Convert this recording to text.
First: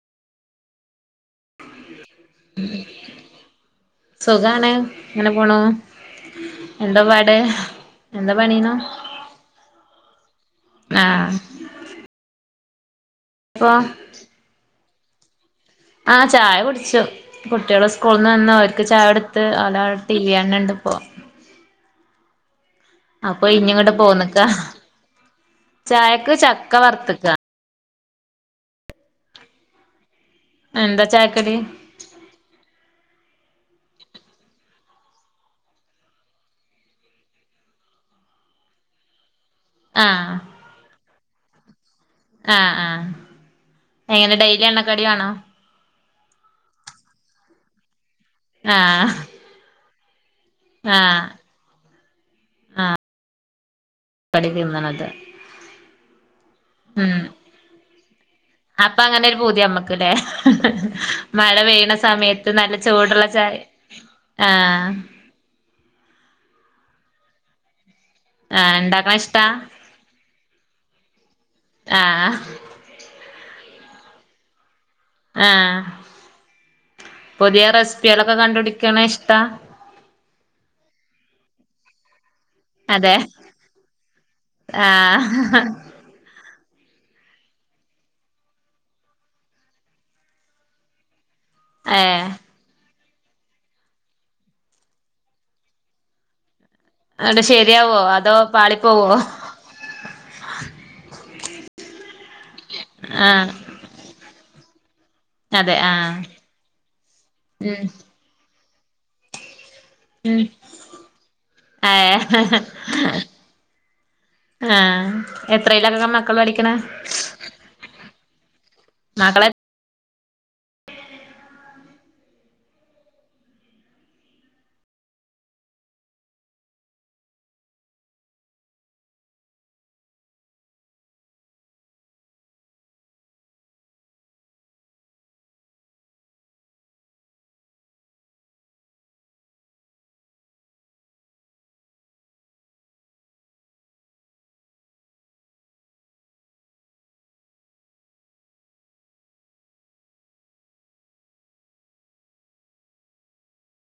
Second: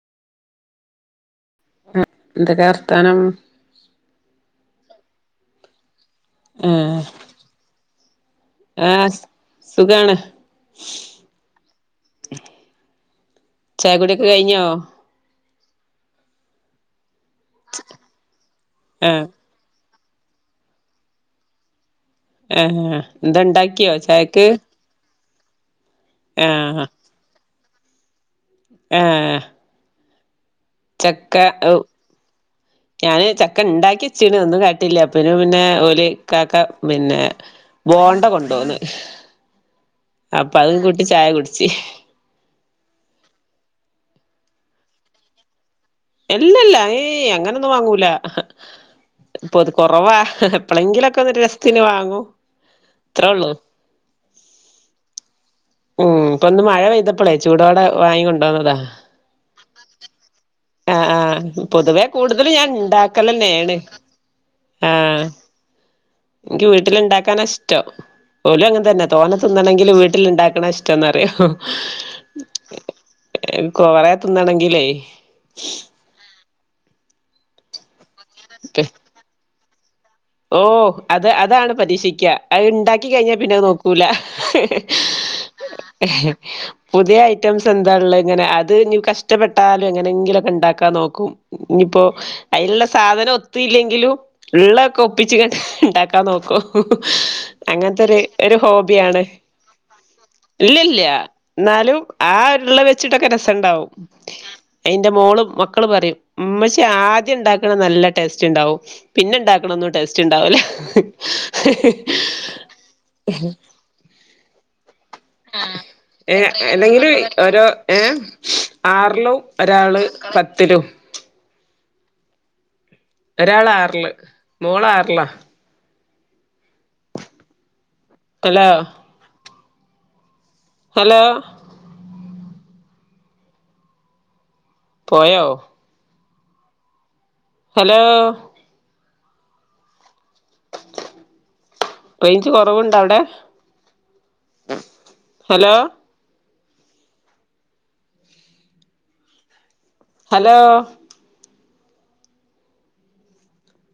ഉം എന്തൊക്കാ വർത്താനം ഇങ്ങനെ പോണു ആഹ് എന്താ പാട് എന്താ പണിയുണു ആഹ് സുഖാണ് ആ ചായ കുടി ഒക്കെ കഴിഞ്ഞോ ആ ചായ കുടിച്ചു കുട്ടികള് സ്കൂളിന്ന് വന്ന് അവര്ക്ക് ആഹ് ചായടുത്ത് അവര് ടി വി കാണണണ്ട് ഇപ്പൊ ആ ആ എന്ത ഇണ്ടാക്കിയോ ചായക്ക് പോന്ന്ക്കാ ചായക്ക് ചക്ക വറുത്ത്ക്ക ആ എന്താ ചക്ക ചായക്കടി ഞാന് ച ക്ക ഉണ്ടാക്കിചീന് ഒന്നും കാട്ടില്ല അപ്പെനും പിന്നെ ഓല് ഇക്കാക്ക പിന്നെ ബോണ്ട കൊണ്ടോന്ന് അപ്പൊ അതും കൂട്ടി ചായകു ച്ച് ആ ആ എങ്ങനെ ഡെയ്ലി എണ്ണക്കടി വേണോ എല്ലെല്ല ഏയ് അങ്ങനൊന്നും വാങ്ങൂല ആഹ് പ്പൊതു കൊ [unintelligible] എപ്പളേങ്കിലൊക്കെ ആഹ് അതൊരു രസത്തിന് വാങ്ങും ഉം ആഹ് ത്രേ ഉള്ളു [unintelligible] ഉം ഇപ്പൊ ഇന്ന് മഴ ഉം പെയ്തപ്പളേ ചൂടോടെ വാങ്ങി കൊണ്ടോന്നതാ അപ്പൊ അങ്ങനെ ഒരു പൂതി അമ്മക്ക്ല്ലേ ആ ആ മഴ പെയ്യണ പൊതുവേ കൂടുതൽ സമയത്ത് ഞാൻ നല്ല ചൂടുള്ള ചായ ഉണ്ടാക്കലെന്നേണ് ആ ആഹ് നിക്ക് വീട്ടില് ഇണ്ടാക്കാന ഇഷ്ടം ഓലും ആഹ് അങ്ങനെ തന്നെ ഇണ്ടാക്കണ തോന്നെ ഇഷ്ടാ തിന്നണെങ്കില് വീട്ടില്ണ്ടാ ക്കണാ ഇഷ്ടന്നറയും ആ ആ കൊറേ തിന്നണെങ്കിലേ ആ പുതിയ റെസ് പ്പികളൊക്കെ കണ്ടുടിക്കണേ ഇഷ്ടാ? ഓ അത് അതാണ് പരീക്ഷിക്ക അഅ് ഇണ്ടാക്കി അതെ കഴിഞ്ഞാൽ പിന്നത് നോക്കൂല ആഹ് [unintelligible] പുതിയ ഐറ്റംസ് എന്താ ഉള്ള ഇങ്ങനെ അത് ഇനി കഷ്ട്ടപ്പെട്ടാലും എങ്ങനെങ്കിലൊക്കെ ഉണ്ടാക്കാൻ നോക്കും ഇനിയിപ്പോ ഏഹ് അയിലുള്ള സാധനം ഒത്തില്ലെങ്കിലും ഉള്ള ഒപ്പിച്ച്ക്കാണ്ട് ഇണ്ടാക്കാൻ നോക്കും അന്നിട്ട് ശരിയാവോ അങ്ങനത്തെ ഒരു അതോ ഒരു പാളിപ്പോവോ ഹോബിയാണ് ഇല്ലല്ല എന്നാലും ആ ഉരുള്ള വെച്ചിട്ടൊക്കെ ആഹ് രസണ്ടാവും അയിന്റെ മോളും അതെ മക്കളും ആഹ് പറയും ഉമ്മച്ചി ആദ്യം ഉണ്ടാക്കണ ഉം നല്ല ടേസ്റ്റ് ഉണ്ടാവും പിന്നെണ്ടാക്ക ക്ണത് ടേസ്റ്റ് ഉം ഉണ്ടാവൂല ഏഹ് ആഹ് ആ എത്രയിലൊക്കെ മക്കൾ ഏ പഠിക്കണെ ഏന്തെങ്കിലും ഓരോ ഏ ആറിലും മക്കളെ ഒരാള് പത്തിലും ഒരാള് ആറില് മോള് ആറിലാ ഹലോ ഹലോ പോയോ ഹലോ റേഞ്ച് കൊറവുണ്ട അവിടെ ഹലോ ഹലോ